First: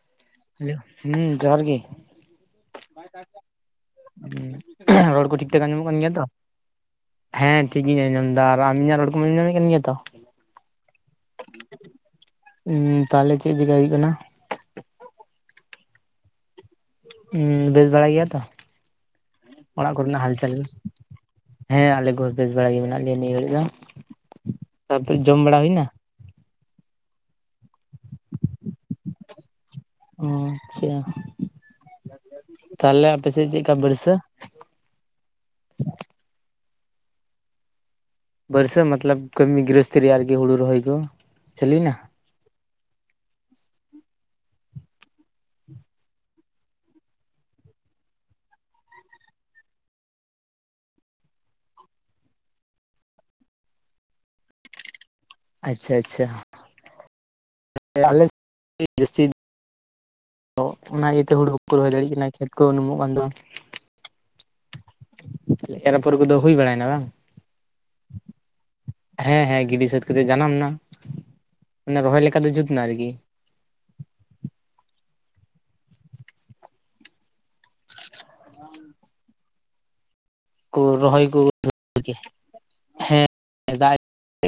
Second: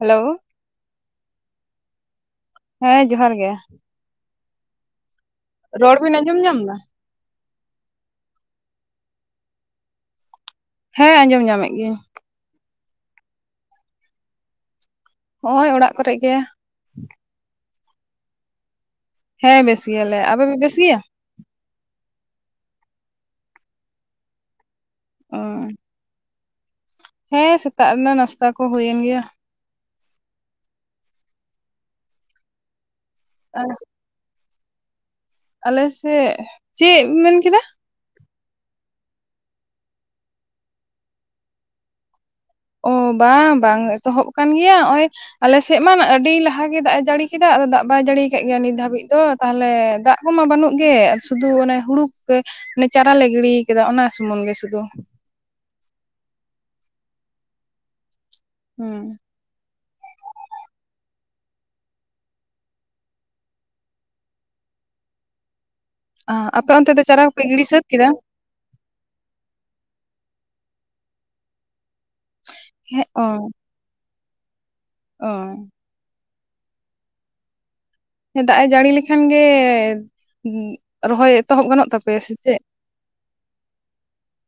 Hello hello ᱦᱩᱸ ᱡᱚᱦᱟᱨ ᱜᱮ, ᱦᱮᱸ ᱡᱚᱦᱟᱨ ᱜᱮ ᱨᱚᱲ ᱠᱚ ᱴᱷᱤᱠ ᱴᱷᱟᱠ ᱟᱸᱡᱚᱢᱚᱜ ᱨᱚᱲ ᱠᱟᱱ ᱜᱮᱭᱟ ᱵᱤᱱ ᱛᱚ ᱟᱸᱡᱚᱢ ᱧᱟᱢ ᱮᱫᱟ ᱦᱮᱸ ᱴᱷᱤᱠ ᱜᱤᱧ ᱟᱸᱡᱚᱢᱫᱟ ᱟᱨ ᱟᱢ ᱤᱧᱟᱹᱜ ᱨᱚᱲ ᱠᱚᱢ ᱟᱸᱡᱚᱢᱮᱫ ᱠᱟᱱ ᱜᱮᱭᱟ ᱛᱚ ᱦᱮᱸ ᱟᱸᱡᱚᱢ ᱧᱟᱢᱮᱜ ᱜᱤᱭᱟᱹᱧ ᱾ ᱩᱸ ᱛᱟᱦᱚᱞᱮ ᱪᱮᱜ ᱪᱤᱠᱟᱹᱭ ᱦᱩᱭᱩᱜ ᱠᱟᱱᱟ? ᱱᱚᱜᱼᱚᱭ ᱚᱲᱟᱜ ᱠᱚᱨᱮᱜ ᱜᱮ, ᱵᱮᱥ ᱵᱟᱲᱟ ᱜᱮᱭᱟ ᱛᱚ ᱦᱮᱸ ᱵᱮᱥ ᱚᱲᱟᱜ ᱜᱮᱭᱟᱞᱮ, ᱠᱚᱨᱮᱱᱟᱜ ᱟᱯᱮ ᱦᱟᱞᱪᱟᱞ ᱯᱮ ᱠᱚ? ᱵᱮᱥ ᱜᱮᱭᱟ? ᱦᱮᱸ ᱟᱞᱮ ᱠᱚᱦᱚᱸ ᱵᱮᱥ ᱵᱟᱲᱟ ᱜᱮ ᱢᱮᱱᱟᱜ ᱞᱮᱭᱟ ᱱᱤᱭᱟᱹ ᱜᱟᱹᱲᱤᱡ ᱫᱚ, ᱛᱟᱯᱚᱨᱮ ᱚ ᱡᱚᱢ ᱵᱟᱲᱟ ᱦᱩᱭᱱᱟ? ᱦᱮᱸ ᱥᱮᱛᱟᱜ ᱨᱮᱱᱟᱜ ᱱᱟᱥᱛᱟ ᱠᱚ ᱦᱩᱭᱮᱱ ᱜᱮᱭᱟ ᱾ ᱚ ᱟᱪᱪᱷᱟ ᱛᱟᱦᱚᱞᱮ ᱟᱯᱮᱥᱮᱫ ᱪᱮᱫ ᱞᱮᱠᱟ ᱵᱟᱹᱲᱥᱟᱹ? ᱟᱞᱮᱥᱮᱫ ᱪᱮᱫ ᱢᱮᱱᱠᱮᱫᱟ? ᱵᱟᱹᱨᱥᱟᱹ ᱢᱚᱛᱞᱚᱵ ᱠᱟᱹᱢᱤ ᱜᱨᱤᱦᱚᱥᱛᱷᱤ ᱨᱮᱭᱟᱜ ᱟᱨᱠᱤ ᱦᱩᱲᱩ ᱨᱚᱦᱚᱭ ᱠᱚ ᱪᱟᱹᱞᱩᱭᱼᱱᱟ? ᱚ ᱵᱟᱝ ᱵᱟᱝ ᱮᱛᱚᱦᱚᱵ ᱟᱠᱟᱱ ᱜᱮᱭᱟ ᱱᱚᱜᱼᱚᱭ ᱟᱞᱮᱥᱮᱫ ᱢᱟ ᱟᱹᱰᱤ ᱞᱟᱦᱟ ᱜᱮ ᱫᱟᱜ ᱮ ᱡᱟᱹᱲᱤ ᱠᱮᱫᱟ ᱟᱫᱚ ᱫᱟᱜ ᱵᱟᱭ ᱡᱟᱹᱲᱤ ᱟᱠᱟᱜ ᱜᱮᱭᱟ ᱱᱤᱛ ᱫᱷᱟᱹᱵᱤᱡ ᱫᱚ ᱛᱟᱦᱚᱞᱮ ᱫᱟᱜ ᱠᱚᱢᱟ ᱵᱟᱹᱱᱩᱜ ᱜᱮ ᱥᱩᱫᱷᱩ ᱚᱱᱮ ᱦᱩᱬᱩ ᱠᱚ ᱜᱮ ᱢᱟᱱᱮ ᱪᱟᱨᱟ ᱞᱮ ᱜᱤᱲᱤ ᱟᱠᱟᱫᱟ ᱚᱱᱟ ᱥᱩᱢᱩᱝ ᱜᱮ ᱥᱩᱫᱩ ᱟᱪᱪᱷᱟ ᱟᱪᱪᱷᱟ ᱟᱞᱮ ᱦᱩᱸ [unintelligible] ᱛᱚ ᱚᱱᱟ ᱤᱭᱟᱹᱛᱮ ᱦᱩᱬᱩ ᱦᱚᱸᱠᱚ ᱨᱚᱦᱚᱭ ᱫᱟᱲᱮᱭᱟᱜ ᱠᱟᱱᱟ ᱪᱮᱫ ᱠᱚ ᱩᱱᱩᱢᱚᱜ ᱠᱟᱱ ᱫᱚ ᱮᱨ ᱚᱯᱷᱚᱨ ᱠᱚᱫᱚ ᱦᱩᱭ ᱟᱯᱮ ᱚᱱᱛᱮ ᱵᱟᱲᱟᱭᱮᱱᱟ ᱫᱚ ᱵᱟᱝ? ᱪᱟᱨᱟ ᱠᱚᱯᱮ ᱜᱤᱲᱤ ᱥᱟᱹᱛ ᱠᱮᱫᱟ ᱦᱮᱸ ᱦᱮᱸ ᱜᱤᱰᱤ ᱥᱟᱹᱛ ᱠᱟᱛᱮᱜ ᱡᱟᱱᱟᱢ ᱮᱱᱟ ᱢᱟᱱᱮ ᱨᱚᱦᱚᱭ ᱞᱮᱠᱟ ᱫᱚ ᱡᱩᱛ ᱮᱱᱟ ᱦᱮᱸ ᱟᱨᱠᱤ, ᱚ ᱚ ᱫᱟᱜ ᱮ ᱡᱟᱹᱲᱤ ᱞᱮᱠᱷᱟᱱ ᱜᱮᱻ ᱠᱚ ᱨᱚᱦᱚᱭ ᱠᱚ ᱮᱛᱚᱦᱚᱵ ᱜᱟᱱᱚᱜ ᱟᱨᱠᱤ ᱛᱟᱯᱮᱭᱟ ᱥᱮ ᱪᱮᱫ?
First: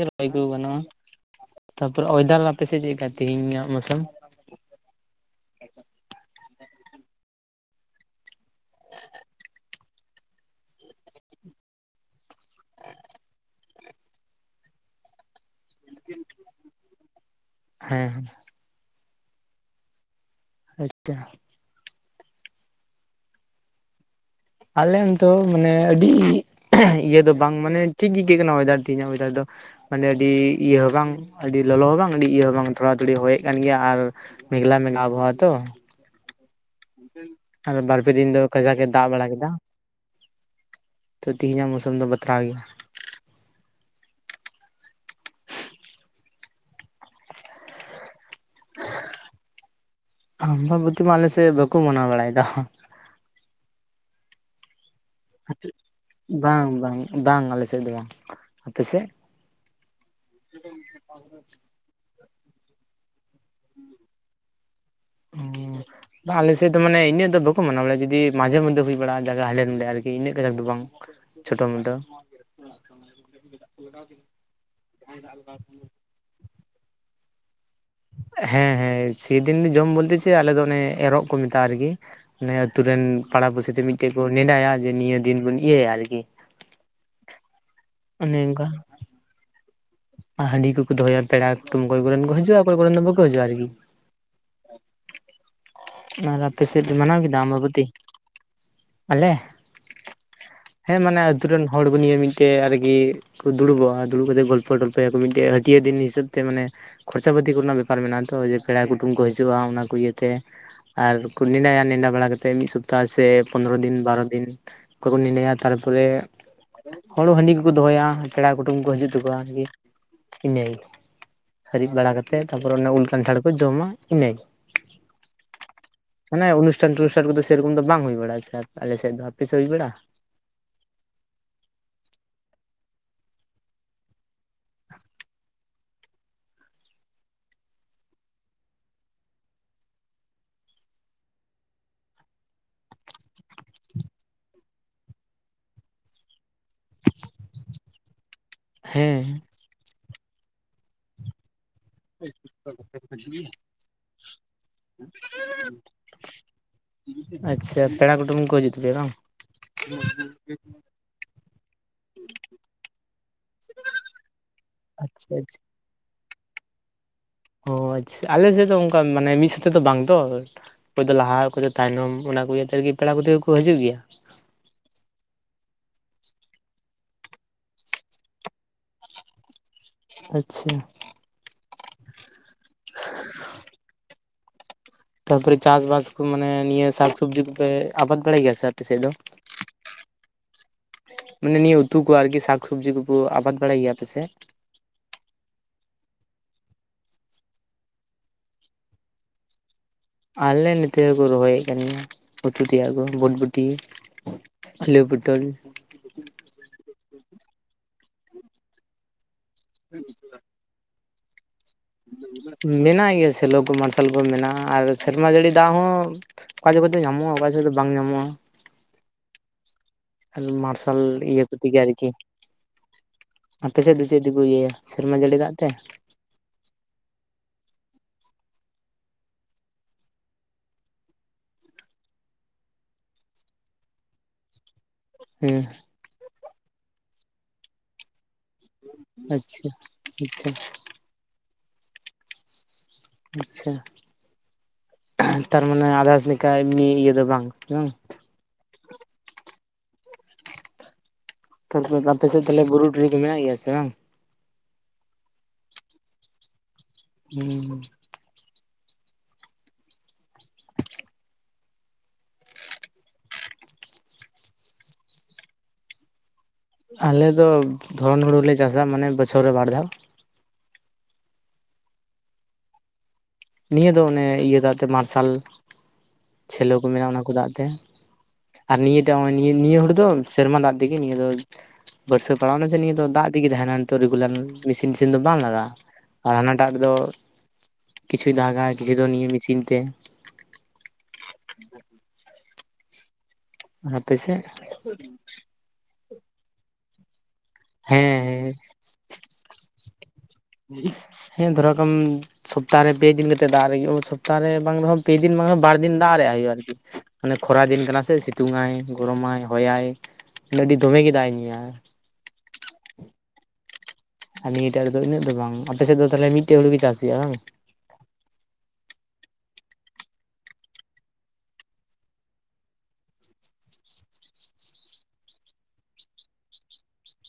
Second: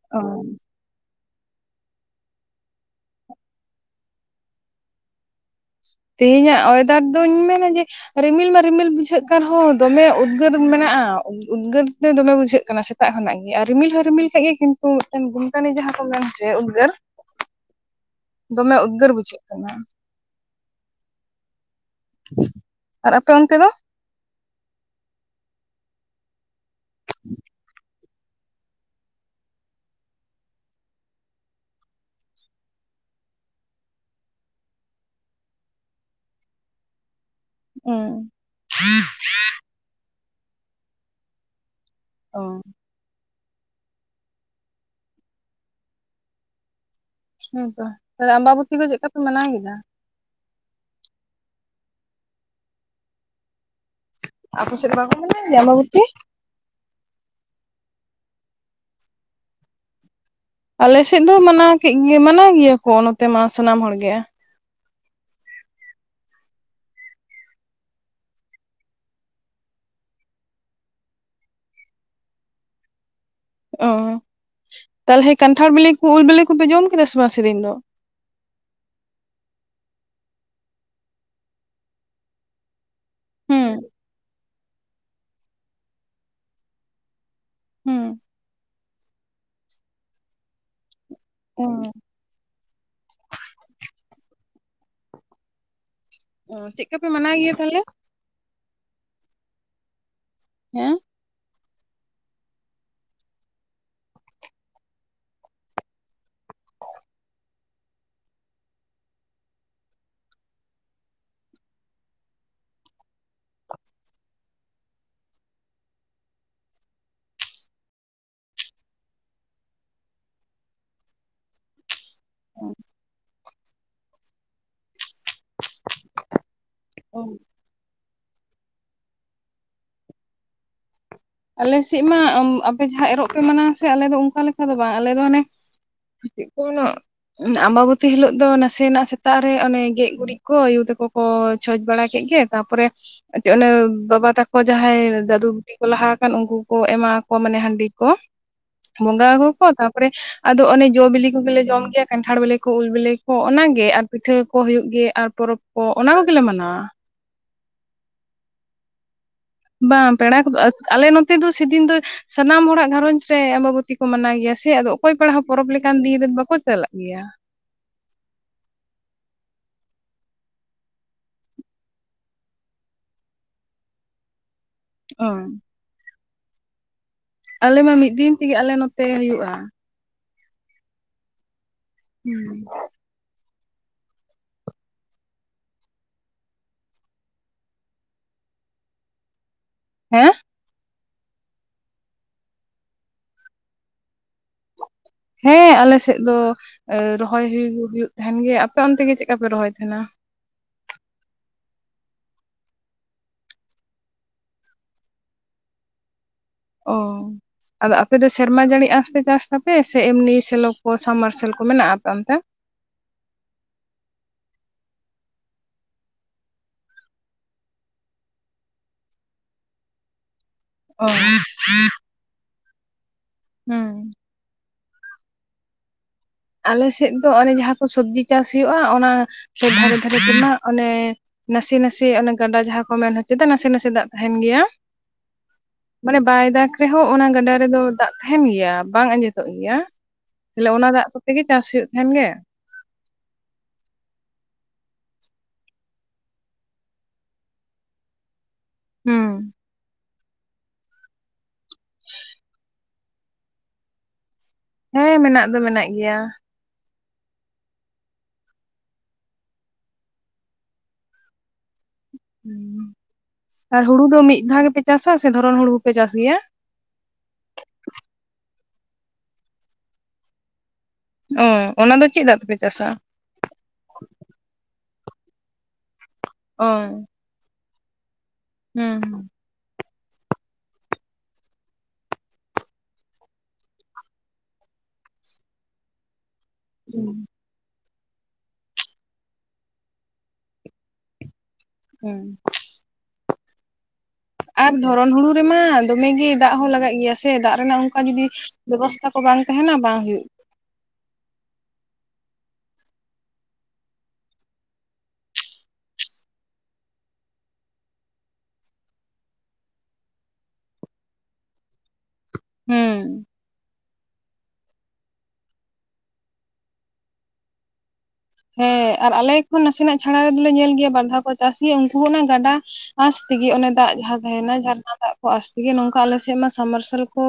ᱨᱚ ᱚ ᱠᱚ ᱜᱟᱱᱚᱜᱼᱟ ᱛᱟᱯᱚᱨᱮ ᱚᱭᱮᱫᱟᱨ ᱟᱯᱮᱥᱮ ᱪᱮᱫ ᱞᱮᱠᱟ ᱛᱮᱦᱤᱧᱟᱜ ᱢᱳᱥᱢ ᱛᱮᱦᱮᱧᱟᱜ ᱚᱭᱮᱫᱟᱨ ᱫᱚᱧ ᱢᱮᱱᱟ ᱡᱮ ᱨᱤᱢᱤᱞ ᱢᱟ ᱨᱤᱢᱤᱞ ᱵᱩᱡᱷᱟᱹᱜ ᱠᱟᱱ ᱨᱮᱦᱚᱸ ᱫᱚᱢᱮ ᱩᱫᱽᱜᱟᱹᱨ ᱢᱮᱱᱟᱜᱼᱟ ᱾ ᱩᱫᱽᱜᱟᱹᱨ ᱛᱮ ᱫᱚᱢᱮ ᱵᱩᱡᱷᱟᱹᱜ ᱠᱟᱱᱟ ᱥᱮᱛᱟᱜ ᱠᱷᱚᱱᱟᱜ ᱜᱮ ᱟᱨ ᱨᱤᱢᱤᱞ ᱦᱚᱸ ᱨᱤᱢᱤᱞ ᱠᱟᱜᱼᱜᱮᱭᱟ ᱠᱤᱱᱛᱩ ᱢᱤᱫᱴᱮᱱ ᱜᱩᱱᱴᱟᱱᱤ ᱡᱟᱦᱟᱸ ᱩᱫᱽᱜᱟᱹᱨ ᱦᱮᱸ ᱫᱚᱢᱮ ᱩᱫᱽᱜᱟᱹᱨ ᱵᱩᱡᱷᱟᱹᱜ ᱠᱟᱱᱟ ᱾ ᱟᱪᱪᱷᱟ ᱟᱨ ᱟᱯᱮ ᱚᱱᱛᱮ ᱫᱚ ᱟᱞᱮ ᱫᱚ ᱢᱟᱱᱮ ᱟᱹᱰᱤ ᱤᱭᱟᱹ ᱫᱚ ᱵᱟᱝ ᱢᱟᱱᱮ ᱴᱷᱤᱠ ᱜᱮ ᱟᱹᱭᱠᱟᱹᱜ ᱠᱟᱱᱟ ᱚᱭᱮᱫᱟᱨ ᱛᱮᱦᱮᱧᱟᱜ ᱚᱭᱮᱫᱟᱨ ᱫᱚ ᱢᱟᱱᱮ ᱟᱹᱰᱤ ᱤᱭᱟᱹ ᱦᱚᱸ ᱵᱟᱝ ᱟᱹᱰᱤ ᱞᱚᱞᱚ ᱦᱚᱸ ᱵᱟᱝ ᱟᱹᱰᱤ ᱤᱭᱟᱹ ᱦᱚᱸ ᱵᱟᱝ ᱛᱷᱚᱲᱟ ᱛᱷᱚᱲᱤ ᱦᱚᱭᱮᱫ ᱠᱟᱱ ᱜᱮᱭᱟ ᱟᱨ ᱢᱮᱜᱷᱞᱟ ᱢᱮᱜᱷᱞᱟ ᱟᱵᱚᱦᱟᱣᱟ ᱛᱚ ᱟᱫᱚ ᱵᱟᱨᱯᱮ ᱦᱩᱸ ᱫᱤᱱ ᱫᱚ ᱠᱷᱡᱟᱠ ᱮ ᱫᱟᱜ ᱵᱟᱲᱟ ᱠᱮᱫᱟ ᱛᱚ ᱛᱮᱦᱤᱧᱟᱜ ᱢᱳᱥᱚᱢ ᱫᱚ ᱵᱟᱛᱨᱟᱣ ᱜᱮᱭᱟ ᱚ ᱦᱮᱸ ᱛᱚ ᱛᱟᱦᱞᱮ ᱟᱢᱵᱟᱵᱚᱛᱤ ᱠᱚ ᱪᱮᱫ ᱞᱮᱠᱟ ᱯᱮ ᱢᱟᱱᱟᱣ ᱠᱮᱫᱟ? ᱟᱢᱵᱟᱵᱚᱛᱤ ᱢᱟ ᱟᱞᱮᱥᱮᱫ ᱵᱟᱠᱚ ᱢᱟᱱᱟᱣ ᱵᱟᱲᱟᱭᱮᱫᱟ ᱾ ᱟᱨᱯ ᱥᱮᱫ ᱨᱮ ᱵᱟᱠᱚ ᱢᱟᱱᱟᱭ ᱜᱮᱭᱟ ᱟᱢᱵᱟᱵᱚᱛᱤ? ᱵᱟᱝ ᱵᱟᱝ ᱵᱟᱝ ᱟᱞᱮᱥᱮᱫ ᱫᱚ ᱵᱟᱝ ᱟᱯᱮᱥᱮᱫ ᱟᱞᱮᱥᱮᱫ ᱫᱚ ᱢᱟᱱᱟᱣ ᱠᱮᱫ ᱜᱮ ᱢᱟᱱᱟᱣ ᱜᱮᱭᱟ ᱠᱚ ᱱᱚᱛᱮ ᱢᱟ ᱥᱟᱱᱟᱢ ᱦᱚᱲᱜᱮ ᱾ ᱦᱩᱸ ᱵᱟᱝ ᱟᱞᱮᱥᱮᱫ ᱦᱚ ᱢᱟᱱᱮ ᱟᱯᱮᱥᱮᱫ ᱟᱞᱮ ᱥᱮᱫ ᱫᱚ ᱢᱟᱱᱮ ᱤᱱᱟᱹᱜ ᱫᱚ ᱵᱟᱠᱚ ᱢᱟᱱᱟᱣᱟ ᱡᱩᱫᱤ ᱢᱟᱡᱷᱮ ᱢᱚᱫᱽᱫᱷᱮ ᱦᱩᱭ ᱵᱟᱲᱟᱜ ᱡᱟᱭᱜᱟ ᱦᱮᱱᱰᱮ ᱟᱨᱠᱤ ᱤᱱᱟᱹᱜ ᱠᱟᱡᱟᱠ ᱫᱚ ᱵᱟᱝ ᱪᱷᱳᱴᱳ ᱢᱳᱴᱳ ᱚ ᱛᱟᱦᱚᱞᱮ ᱠᱟᱱᱴᱷᱟᱲ ᱵᱤᱞᱤ ᱠᱩ ᱩᱞ ᱵᱤᱞᱤ ᱠᱚᱯᱮ ᱡᱚᱢ ᱠᱮᱫᱟ ᱥᱮ ᱵᱟᱝ ᱥᱮᱫᱤᱱ ᱫᱚ? ᱦᱮᱸ ᱦᱮᱸ ᱥᱮᱫᱤᱱ ᱡᱚᱢ ᱵᱚᱞᱛᱮ ᱪᱮ ᱟᱞᱮ ᱫᱚ ᱚᱱᱮ ᱮᱨᱚᱜ ᱠᱚ ᱢᱮᱛᱟᱜᱼᱟ ᱟᱨᱠᱤ ᱱᱤᱣᱟᱹ ᱟᱛᱩᱨ ᱨᱮᱱ ᱯᱟᱲᱟ ᱦᱩᱸ ᱯᱩᱲᱥᱤᱛᱮ ᱢᱤᱫᱴᱮᱡ ᱠᱚ ᱱᱮᱰᱟᱭᱟ ᱡᱮ ᱱᱤᱭᱟᱹ ᱫᱤᱱ ᱵᱤᱱ ᱤᱭᱟᱹᱭᱟ ᱟᱨᱠᱤ ᱦᱮᱸ ᱱᱮᱝᱠᱟ ᱦᱟᱺᱰᱤ ᱠᱚᱠᱚ ᱫᱚᱦᱚᱭᱟ ᱯᱮᱲᱟ ᱚᱠᱚᱭ ᱠᱚᱨᱮᱱ ᱠᱚ ᱦᱤᱡᱩᱜᱼᱟ ᱚᱠᱚᱭ ᱠᱚᱨᱮᱱ ᱫᱚ ᱵᱟᱠᱚ ᱦᱤᱡᱩᱜᱼᱟ ᱟᱨᱠᱤ ᱟᱨ ᱚ ᱟᱯᱮ ᱥᱮᱫ ᱪᱮᱫᱠᱟ ᱯᱮ ᱢᱟᱱᱟᱣ ᱠᱮᱫᱟ ᱜᱮᱭᱟ ᱛᱟᱦᱚᱞᱮ? ᱟᱢᱵᱟᱵᱚᱛᱤ ᱟᱞᱮ ᱦᱮᱸ ᱢᱟᱱᱮ ᱟᱛᱳ ᱨᱮᱱ ᱦᱚᱲ ᱠᱚ ᱱᱤᱭᱮ ᱢᱤᱫᱴᱮᱡ ᱟᱨᱜᱮ ᱠᱩ ᱫᱩᱲᱩᱵᱚᱜᱼᱟ ᱫᱩᱬᱩᱵᱽᱼᱟ ᱯᱚᱴᱚᱯ ᱛᱟᱭᱟ ᱠᱚ ᱢᱤᱫᱴᱮᱡ ᱦᱟᱹ ᱡᱮ ᱫᱤᱱ ᱦᱤᱥᱟᱹᱵ ᱛᱮ ᱢᱟᱱᱮ ᱠᱷᱚᱨᱪᱟ ᱯᱟᱹᱛᱤ ᱠᱚᱨᱮᱱᱟᱜ ᱵᱮᱯᱟᱨ ᱢᱮᱱᱟᱜᱼᱟ ᱛᱚ ᱡᱮ ᱯᱮᱲᱟ ᱠᱩᱴᱩᱢ ᱠᱚ ᱦᱤᱡᱩᱜᱼᱟ ᱚᱱᱟ ᱠᱚ ᱤᱭᱟᱹᱛᱮ ᱟᱨ ᱠᱚ ᱱᱮᱰᱟᱭᱟ ᱱᱮᱰᱟ ᱵᱟᱲᱟ ᱠᱟᱛᱮᱫ ᱢᱤᱫ ᱥᱚᱯᱛᱟᱦ ᱥᱮ ᱯᱚᱱᱨᱚ ᱫᱤᱱ ᱵᱟᱨᱚ ᱫᱤᱱ ᱚᱠᱚᱭ ᱠᱚ ᱱᱤᱰᱟᱭᱟ ᱛᱟᱨᱯᱚᱨᱮ ᱦᱚᱲᱚ ᱦᱟᱺᱰᱤ ᱠᱚᱠᱚ ᱫᱚᱦᱚᱭᱟ ᱯᱮᱲᱟ ᱠᱩᱴᱩᱢ ᱠᱚ ᱦᱤᱡᱩᱜ ᱛᱚᱠᱚᱣᱟ ᱱᱟᱜ ᱤᱱᱟᱹ ᱦᱟᱹᱨᱤᱫ ᱵᱟᱲᱟ ᱠᱟᱛᱮ ᱛᱟᱯᱚᱨ ᱚᱱᱟ ᱩᱞ ᱠᱟᱱᱴᱷᱟᱲ ᱠᱚ ᱡᱚᱢᱟ ᱤᱱᱟᱹ ᱜᱮ ᱢᱟᱱᱮ ᱩᱱᱩᱥ ᱥᱴᱟᱱ ᱴᱩᱨᱥᱴᱟᱱ ᱠᱚᱫᱚ ᱥᱮᱨᱚᱠᱚᱢ ᱫᱚ ᱵᱟᱝ ᱦᱩᱭ ᱵᱟᱲᱼᱟᱷᱟ ᱟᱪᱷᱟ ᱟᱞᱮᱥᱮᱫ ᱫᱚ ᱟᱯᱮᱥᱮᱫ ᱦᱩᱭ ᱵᱟᱲᱼᱟ? ᱟᱞᱮᱥᱮᱫ ᱢᱟ ᱟᱢ ᱟᱯᱮ ᱡᱟᱦᱟᱸ ᱮᱨᱚᱜ ᱯᱮ ᱢᱟᱱᱟᱣᱟ ᱥᱮ ᱟᱞᱮ ᱫᱚ ᱚᱱᱠᱟ ᱞᱮᱠᱟ ᱫᱚ ᱵᱟᱝ ᱟᱞᱮ ᱫᱚ ᱚᱱᱮ ᱯᱷᱤᱪᱟᱜ ᱠᱚ ᱩᱱᱟᱜ ᱟᱢᱵᱟᱵᱚᱛᱤ ᱦᱤᱞᱚᱜ ᱫᱚ ᱱᱟᱥᱮᱱᱟᱜ ᱥᱮᱛᱟᱜ ᱨᱮ ᱚᱱᱮ ᱜᱮᱡ ᱜᱩᱨᱤᱡ ᱠᱚ ᱭᱩ ᱛᱠᱚ ᱠᱚ ᱪᱷᱚᱸᱪ ᱵᱟᱲᱟ ᱠᱮᱫ ᱜᱮ ᱛᱟᱯᱚᱨᱮ ᱪᱮ ᱚᱱᱮ ᱵᱟᱵᱟ ᱛᱟᱠᱚ ᱡᱟᱦᱟᱸᱭ ᱫᱟᱫᱩ ᱵᱩᱰᱤ ᱠᱚ ᱞᱟᱦᱟ ᱠᱷᱟᱱ ᱩᱱᱠᱩ ᱠᱚ ᱮᱢᱟ ᱠᱚᱣᱟ ᱢᱟᱱᱮ ᱦᱟᱺᱰᱤ ᱠᱚ ᱵᱚᱸᱜᱟ ᱦᱮᱸ ᱦᱳᱠ ᱚ ᱛᱟᱯᱚᱨᱮ ᱟᱫᱚ ᱚᱱᱮ ᱡᱚ ᱵᱤᱞᱤ ᱠᱚᱜᱮᱞᱮ ᱡᱚᱢ ᱜᱮᱭᱟ ᱾ ᱠᱟᱱᱴᱷᱟᱲ ᱵᱤᱞᱤ ᱠᱚ ᱩᱞ ᱵᱤᱞᱤ ᱠᱚ ᱚᱱᱟᱜᱮ ᱟᱨ ᱯᱤᱴᱷᱟᱹ ᱠᱚ ᱦᱩᱭᱩᱜ ᱜᱮ ᱟᱨ ᱯᱚᱨᱚᱵᱽ ᱠᱚ ᱚᱱᱟ ᱠᱚᱜᱮᱞᱮ ᱢᱟᱱᱟᱣᱟ ᱾ ᱟᱪᱷᱟ ᱯᱮᱲᱟ ᱠᱩᱴᱩᱢ ᱠᱚ ᱦᱤᱡᱩᱜ ᱛᱟᱞᱮᱭᱟ ᱵᱟᱝ? ᱵᱟᱝ ᱯᱮᱲᱟ ᱠᱚᱫᱚ ᱟᱞᱮ ᱱᱚᱛᱮ ᱫᱚ ᱥᱮᱫᱤᱱ ᱫᱚ ᱥᱟᱱᱟᱢ ᱦᱚᱲᱟᱜ ᱜᱷᱟᱨᱚᱸᱡᱽ ᱨᱮ ᱟᱢᱵᱟᱵᱚᱛᱤ ᱠᱚ ᱢᱟᱱᱟᱣ ᱜᱮᱭᱟ ᱥᱮ ᱟᱫᱚ ᱚᱠᱚᱭ ᱟᱪᱪᱷᱟ ᱯᱟᱲᱦ ᱟᱪᱪᱷᱟ ᱦᱚᱸ ᱯᱚᱨᱚᱵᱽ ᱞᱮᱠᱟᱱ ᱫᱤᱱ ᱨᱮᱱ ᱵᱟᱠᱚ ᱪᱟᱞᱟᱜᱼᱟ ᱜᱮᱭᱟ ᱚ ᱟᱪᱷᱟ ᱟᱞᱮ ᱥᱮᱫ ᱫᱚ ᱚᱱᱠᱟ ᱢᱟᱱᱮ ᱢᱤᱫ ᱥᱟᱛᱮ ᱫᱚ ᱵᱟᱝ ᱫᱚ ᱚᱠᱚᱭ ᱫᱚ ᱞᱟᱦᱟ ᱚᱠᱚᱭ ᱫᱚ ᱛᱟᱭᱱᱚᱢ ᱚᱱᱟ ᱠᱚ ᱤᱭᱟᱹ ᱛᱮᱜᱮ ᱯᱮᱲᱟ ᱠᱚᱫᱚ ᱠᱚ ᱦᱤᱡᱩᱜ ᱜᱮᱭᱟ ᱚᱻ ᱟᱞᱮ ᱢᱟ ᱢᱤᱫ ᱫᱤᱱ ᱛᱮᱜᱮ ᱟᱞᱮ ᱱᱚᱛᱮ ᱦᱩᱭᱩᱜᱼᱟ ᱟᱪᱪᱷᱟ ᱦᱩᱸᱻ ᱛᱟᱨᱯᱚᱨᱮ ᱪᱟᱥᱼᱵᱟᱥ ᱠᱚ ᱢᱟᱱᱮ ᱱᱤᱭᱟᱹ ᱥᱟᱠ ᱥᱚᱵᱽᱡᱤ ᱠᱚᱯᱮ ᱟᱵᱟᱫ ᱵᱟᱲᱟᱭ ᱜᱮᱭᱟ ᱥᱮ ᱟᱯᱮ ᱥᱮᱫ ᱫᱚ? ᱦᱮᱸ ᱢᱟᱱᱮ ᱱᱤᱭᱟᱹ ᱩᱛᱩ ᱠᱚ ᱟᱨᱠᱤ ᱥᱟᱠᱼᱥᱚᱵᱽᱡᱤ ᱠᱚᱠᱚ ᱟᱵᱟᱫ ᱵᱟᱲᱟᱭ ᱜᱮᱭᱟ ᱟᱯᱮ ᱥᱮᱫ? ᱦᱮᱸ ᱟᱞᱮᱥᱮᱫ ᱫᱚ ᱨᱚᱦᱚᱭ ᱦᱩᱭᱩᱜ ᱦᱩᱭᱩᱜ ᱛᱟᱦᱮᱸᱱ ᱜᱮ ᱟᱯᱮ ᱚᱱᱛᱮ ᱜᱮ ᱪᱮᱫ ᱠᱟ ᱯᱮ ᱨᱚᱦᱚᱭ ᱛᱟᱦᱮᱱᱟ? ᱟᱞᱮ ᱱᱚᱛᱮ ᱦᱚᱸᱠᱚ ᱨᱚᱦᱚᱭᱮᱫ ᱠᱟᱱ ᱜᱮᱭᱟ ᱩᱛᱩ ᱛᱮᱭᱟᱜ ᱠᱚ ᱵᱩᱴᱵᱩᱴᱤ ᱟᱞᱩ ᱯᱚᱴᱚᱞ ᱚ ᱟᱫᱚ ᱟᱯᱮ ᱫᱚ ᱥᱮᱨᱢᱟ ᱡᱟᱹᱲᱤ ᱟᱸᱥᱛᱮ ᱪᱟᱥ ᱛᱟᱯᱮ ᱥᱮ ᱮᱢᱱᱤ ᱥᱮᱞᱚᱠ ᱠᱚ ᱥᱟᱵᱼᱢᱟᱨᱥᱟᱞ ᱠᱚ? ᱠᱚ ᱢᱮᱱᱟᱜᱼᱟ ᱟᱯᱮ ᱚᱱᱛᱮ? ᱢᱮᱱᱟᱜ ᱜᱮᱭᱟ ᱥᱮᱞᱚ ᱠᱚ ᱢᱟᱨᱥᱟᱞ ᱠᱚ ᱢᱮᱱᱟᱜᱼᱟ ᱟᱨ ᱥᱮᱨᱢᱟ ᱡᱟᱹᱲᱤ ᱫᱟᱜ ᱦᱚᱸ ᱚᱠᱟ ᱡᱚᱠᱷᱚᱡ ᱫᱚ ᱧᱟᱢᱚᱜᱼᱟ ᱚᱠᱟ ᱡᱚᱠᱷᱚᱡ ᱫᱚ ᱵᱟᱝ ᱧᱟᱢᱚᱜᱼᱟ ᱢᱟᱨᱥᱟᱞ ᱚ ᱤᱭᱟᱹ ᱠᱚᱛᱮ ᱜᱮ ᱟᱨᱠᱤ ᱾ ᱟᱯᱮ ᱥᱮᱫ ᱫᱚ ᱦᱩᱸ ᱪᱮᱫ? ᱛᱮᱠᱚ ᱤᱭᱟᱹᱭᱟ ᱥᱮᱨᱢᱟ ᱡᱟᱹᱲᱤ ᱫᱟᱜ ᱛᱮ? ᱟᱞᱮ ᱥᱮᱫ ᱫᱚ ᱚᱱᱮ ᱡᱟᱦᱟᱸ ᱠᱚ ᱥᱚᱵᱽᱡᱤ ᱪᱟᱥ ᱦᱩᱭᱩᱜᱼᱟ ᱚᱱᱟ ᱠᱚ ᱫᱷᱟᱨᱮ ᱫᱷᱟᱨᱮ ᱛᱮᱱᱟᱜ ᱚᱱᱮ ᱱᱟᱥᱮ ᱱᱟᱥᱮ ᱚᱱᱮ ᱜᱟᱰᱟ ᱡᱟᱦᱟᱸ ᱠᱚ ᱢᱮᱱ ᱦᱚᱪᱚᱭ ᱫᱟ ᱱᱟᱥᱮ ᱱᱟᱥᱮ ᱫᱟᱜ ᱛᱟᱦᱮᱱ ᱜᱮᱭᱟ ᱦᱮᱸ ᱢᱟᱱᱮ ᱵᱟᱭ ᱫᱟᱜᱽ ᱨᱮᱦᱚᱸ ᱚᱱᱟ ᱜᱟᱰᱟ ᱨᱮᱫᱚ ᱫᱟᱜ ᱛᱟᱦᱮᱱ ᱜᱮᱭᱟ ᱵᱟᱝ ᱟᱸᱡᱮᱫᱚᱜ ᱟᱪᱪᱷᱟ ᱜᱮᱭᱟ ᱟᱪᱪᱷᱟ ᱛᱟᱦᱚᱞᱮ ᱚᱱᱟ ᱫᱟᱜ ᱠᱚᱛᱮ ᱜᱮ ᱪᱟᱥ ᱦᱩᱭᱩᱜ ᱛᱟᱦᱮᱱ ᱜᱮᱭᱟ ᱟᱪᱷᱟ ᱛᱟᱨ ᱢᱟᱱᱮ ᱟᱫᱟᱥ ᱞᱮᱠᱟ ᱮᱢᱱᱤ ᱤᱭᱟᱹ ᱫᱚ ᱵᱟᱝ ᱥᱮᱵᱟᱝ ᱦᱩᱸ ᱛᱚᱨᱮ ᱟᱯᱮ ᱥᱮᱫ ᱛᱟᱦᱚᱞᱮ ᱵᱩᱨᱩ ᱴᱩᱨᱩ ᱠᱚ ᱢᱮᱱᱟᱜ ᱜᱮᱭᱟ ᱥᱮ ᱵᱟᱝ? ᱦᱮᱸ ᱢᱮᱱᱟᱜ ᱫᱚ ᱢᱮᱱᱟᱜ ᱜᱮᱭᱟ ᱦᱩᱸᱻ ᱦᱩ ᱟᱨ ᱦᱩᱲᱩ ᱫᱚ ᱢᱤᱫ ᱫᱷᱟᱣ ᱜᱮᱯᱮ ᱪᱟᱥᱟ ᱥᱮ ᱫᱷᱚᱨᱚᱱ ᱦᱩᱲᱩ ᱦᱚᱸᱯᱮ ᱪᱟᱥ ᱜᱮᱭᱟ? ᱟᱞᱮ ᱫᱚ ᱫᱷᱚᱨᱚᱱ ᱦᱩᱲᱩ ᱞᱮ ᱪᱟᱥᱟ ᱢᱟᱱᱮ ᱵᱚᱪᱷᱚᱨ ᱨᱮ ᱵᱟᱨ ᱫᱷᱟᱣ ᱚ ᱚᱱᱟ ᱫᱚ ᱪᱮᱫ ᱫᱟᱜ ᱛᱮᱯᱮ ᱪᱟᱥᱟ? ᱱᱤᱭᱟᱹ ᱫᱚ ᱚᱱᱮ ᱤᱭᱟᱹ ᱫᱟᱜ ᱛᱮ ᱢᱟᱨᱥᱟᱞ ᱪᱷᱮᱞᱳ ᱠᱚ ᱚ ᱢᱮᱱᱟᱜᱼᱟ ᱚᱱᱟ ᱠᱚ ᱫᱟᱜ ᱛᱮ ᱟᱨ ᱱᱤᱭᱟᱹᱴᱟᱜ ᱦᱩᱸ ᱱᱤᱭᱟᱹ ᱦᱳᱲᱳ ᱫᱚ ᱥᱮᱨᱢᱟ ᱫᱟᱜ ᱛᱮᱜᱮ ᱱᱤᱭᱟᱹ ᱫᱚ ᱵᱟᱹᱨᱥᱟᱹ ᱯᱟᱲᱟᱣ ᱱᱟ ᱥᱮ ᱱᱤᱭᱟᱹ ᱫᱚ ᱫᱟᱜ ᱛᱮᱜᱮ ᱛᱟᱦᱮᱱᱟ ᱱᱤᱛᱚᱜ ᱨᱮᱜᱩᱞᱟᱨ ᱢᱮᱥᱤᱱ ᱢᱮᱥᱤᱱ ᱫᱚ ᱵᱟᱝ ᱞᱟᱜᱟᱜᱼᱟ ᱟᱨ ᱦᱟᱱᱟᱴᱟᱜ ᱨᱮᱫᱚ ᱦᱩᱸ ᱠᱤᱪᱷᱩᱭ ᱫᱟᱜᱟ ᱠᱤᱪᱷᱩ ᱫᱚ ᱱᱤᱭᱟᱹ ᱢᱮᱥᱤᱱ ᱛᱮ ᱦᱩᱸ ᱦᱟᱯᱮ ᱥᱮ ᱟᱨ ᱫᱷᱚᱨᱚᱱ ᱦᱩᱲᱩ ᱨᱮᱢᱟ ᱫᱚᱢᱮ ᱜᱮ ᱫᱟᱜ ᱦᱚᱸ ᱞᱟᱜᱟᱜ ᱜᱮᱭᱟ ᱥᱮ ᱫᱟᱜ ᱨᱮᱱᱟᱜ ᱚᱱᱠᱟ ᱦᱮᱸ ᱡᱩᱫᱤ ᱦᱮᱸ ᱵᱮᱵᱚᱥᱛᱟ ᱠᱚ ᱵᱟᱝ ᱛᱟᱦᱮᱸᱱᱟ ᱵᱟᱝ ᱦᱩᱭᱩᱜ ᱦᱮᱸ ᱫᱷᱚᱨᱟᱣ ᱠᱟᱢ ᱥᱚᱯᱛᱟᱦᱚ ᱨᱮ ᱯᱮ ᱫᱤᱱ ᱠᱟᱛᱮ ᱫᱟᱜ ᱟᱨᱮᱡ ᱦᱩᱭᱩᱜᱼᱟ, ᱥᱚᱯᱛᱟᱦᱚ ᱨᱮ ᱵᱟᱝ ᱨᱮᱦᱚᱸ ᱯᱮ ᱫᱤᱱ ᱵᱟᱝ ᱨᱮᱦᱚ ᱵᱟᱨ ᱫᱤᱱ ᱫᱟᱜ ᱟᱨᱮᱡᱟᱜ ᱦᱩᱭᱩᱜᱼᱟ ᱟᱨᱠᱤ ᱢᱟᱱᱮ ᱠᱷᱚᱨᱟ ᱫᱤᱱ ᱠᱟᱱᱟ ᱥᱮ ᱥᱤᱛᱩᱝ ᱟᱭ ᱜᱚᱨᱚᱢᱟᱭ ᱦᱚᱭᱟᱭ ᱟᱹᱰᱤ ᱫᱚᱢᱮ ᱜᱮ ᱫᱟᱜ ᱮ ᱧᱩᱭᱟ ᱦᱩᱸ ᱟᱨ ᱱᱤᱭᱟᱹ ᱴᱟᱜ ᱨᱮᱫᱚ ᱤᱱᱟᱹᱜ ᱫᱚ ᱵᱟᱝ ᱾ ᱟᱯᱮ ᱥᱮᱫ ᱫᱚ ᱛᱟᱦᱞᱮ ᱢᱤᱫᱴᱮᱡ ᱦᱩᱲᱩ ᱜᱮ ᱪᱟᱥ ᱦᱩᱭᱩᱜᱼᱟ ᱵᱟᱝ? ᱦᱮᱸ ᱟᱨ ᱟᱞᱮ ᱠᱷᱚᱱ ᱱᱟᱥᱮᱱᱟᱜ ᱪᱷᱟᱲᱟ ᱨᱮᱫᱚ ᱞᱮ ᱧᱮᱞ ᱜᱮᱭᱟ ᱵᱟᱨ ᱫᱷᱟᱣ ᱠᱚ ᱪᱟᱥ ᱜᱮᱭᱟ ᱩᱱᱠᱩᱦᱚᱸ ᱚᱱᱟ ᱜᱟᱰᱟ ᱟᱸᱥ ᱛᱮᱜᱮ ᱚᱱᱮ ᱫᱟᱜ ᱡᱟᱦᱟᱸ ᱛᱟᱦᱮᱸᱱᱟ ᱡᱷᱟᱨᱱᱟ ᱫᱟᱜ ᱠᱚ ᱟᱸᱥ ᱛᱮᱜᱮ ᱱᱚᱝᱠᱟ ᱟᱞᱮ ᱥᱮᱫ ᱢᱟ ᱥᱟᱵᱼᱢᱟᱨᱥᱟᱞ ᱠᱚ